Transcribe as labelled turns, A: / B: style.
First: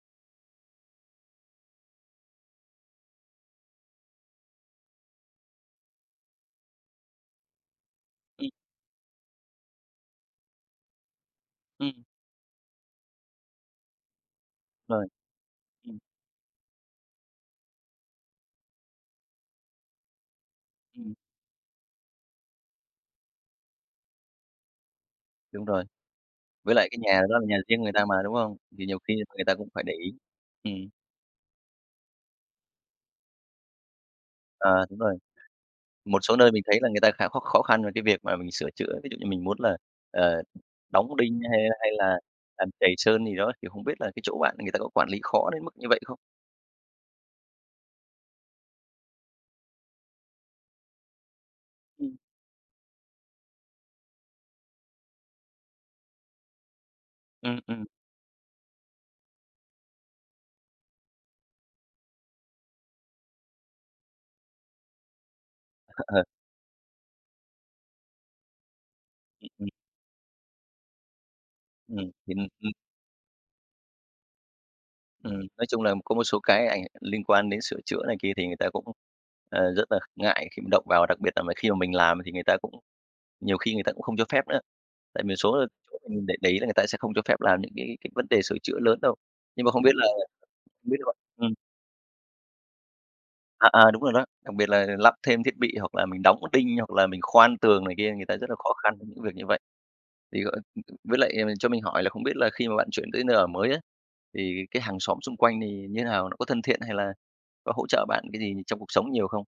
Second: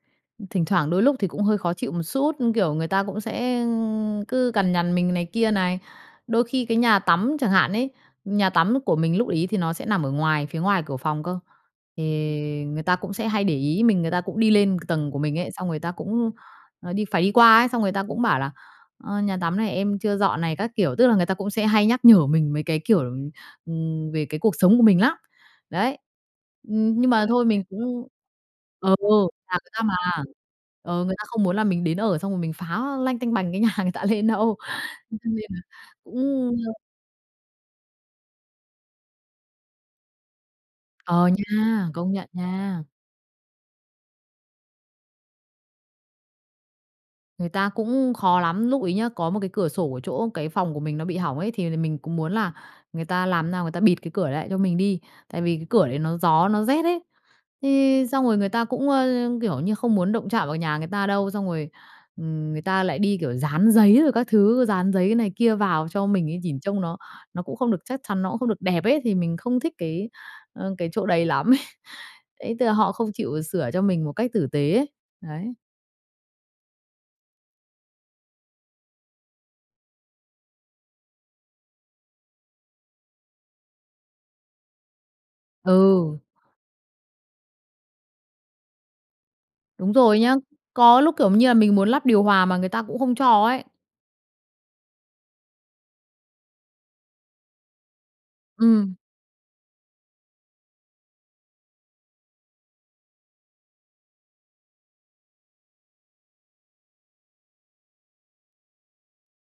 A: Thỉnh thoảng đôi lúc thì cũng hơi khó chịu một xút, kiểu, người ta cũng sẽ cứ cằn nhằn mình này kia này. Đôi khi cái nhà tắm chẳng hạn ấy, nhà
B: Ừm.
A: tắm của mình lúc ấy thì nó sẽ nằm ở ngoài phía ngoài cửa phòng cơ.
B: Ừm.
A: Thì người ta cũng sẽ hay để ý mình, người ta cũng đi lên
B: Rồi.
A: tầng của mình ấy, xong người ta
B: Ừm.
A: cũng, ờ, đi phải đi qua ấy, xong người ta cũng bảo là "ờ, nhà tắm này em chưa dọn này" các kiểu, tức
B: Ừm.
A: là người ta cũng sẽ hay nhắc nhở mình mấy cái, kiểu, ừm, về cái cuộc sống của mình lắm.
B: Đúng rồi.
A: Đấy,
B: Với lại cái
A: ừm, nhưng
B: nhà
A: mà
B: đó
A: thôi
B: là nhà
A: mình
B: riêng người ta
A: cũng
B: mà, đúng không? Thì
A: ừ,
B: nhiều khi là người ta
A: nhà
B: cũng
A: người ta
B: phải để
A: mà,
B: ý, ừm.
A: ừ, người ta không muốn là mình đến ở xong rồi mình phá lanh tanh bành cái nhà người ta lên đâu.
B: À, đúng rồi.
A: Cho nên là
B: Một số
A: cũng,
B: nơi mình
A: ơ
B: thấy là người ta khá khó khó khăn về cái việc mà mình sửa chữa, ví dụ như mình muốn là, ờ, đóng
A: Ờ,
B: đinh hay
A: nha,
B: hay
A: công
B: là
A: nhận
B: làm
A: nha.
B: trầy sơn gì đó, thì không biết là cái chỗ bạn người ta có quản lý khó đến mức như vậy không?
A: Người ta cũng khó lắm, lúc ấy nhá, có một cái cửa sổ ở chỗ cái phòng của mình nó bị hỏng ấy thì là mình cũng
B: Ừm.
A: muốn là người ta làm nào người ta bịt cái cửa lại cho mình đi. Tại vì cái cửa đấy nó gió, nó rét ấy.
B: Ừm, ừm.
A: Thế xong rồi người ta cũng, ơ, kiểu như không muốn động chạm vào nhà người ta đâu, xong rồi, ừm, người ta lại đi, kiểu, dán giấy rồi các thứ, dán giấy này kia vào cho
B: Ờ.
A: mình ấy, nhìn trông nó nó cũng không được chắc chắn, nó cũng không được đẹp ấy, thì mình
B: Ừm,
A: không
B: ừm.
A: thích cái, ơ, cái chỗ đấy lắm ấy.
B: Ừm, [unintelligible]
A: Đấy, tức
B: ừm.
A: là họ không chịu sửa cho mình một cách tử tế ấy,
B: Ừm,
A: đấy.
B: nói chung là có một số cái ảnh liên quan đến sửa chữa này kia thì người ta cũng, ờ, rất là ngại khi mình động vào, đặc biệt là mà khi mà mình làm thì người ta cũng nhiều khi người ta cũng không cho phép nữa. Tại vì số chỗ
A: Ừ.
B: mình để để ý là người ta sẽ không cho phép làm những cái cái vấn đề sửa chữa lớn đâu. Nhưng mà không biết
A: Đúng
B: là
A: rồi nhá. Có
B: [unintelligible]
A: lúc, kiểu, như
B: ừm.
A: là mình muốn lắp điều hòa mà người ta cũng không cho ấy.
B: À, à, đúng rồi đó, đặc biệt là lắp thêm thiết bị hoặc là mình đóng đinh hoặc là mình khoan tường này kia, người ta rất là khó
A: Ừm.
B: khăn với những việc như vậy. Thì gọi với lại cho mình hỏi là không biết là khi mà bạn chuyển tới nơi ở mới á, thì cái hàng xóm xung quanh thì như nào, họ có thân thiện hay là có hỗ trợ bạn cái gì trong cuộc sống nhiều không?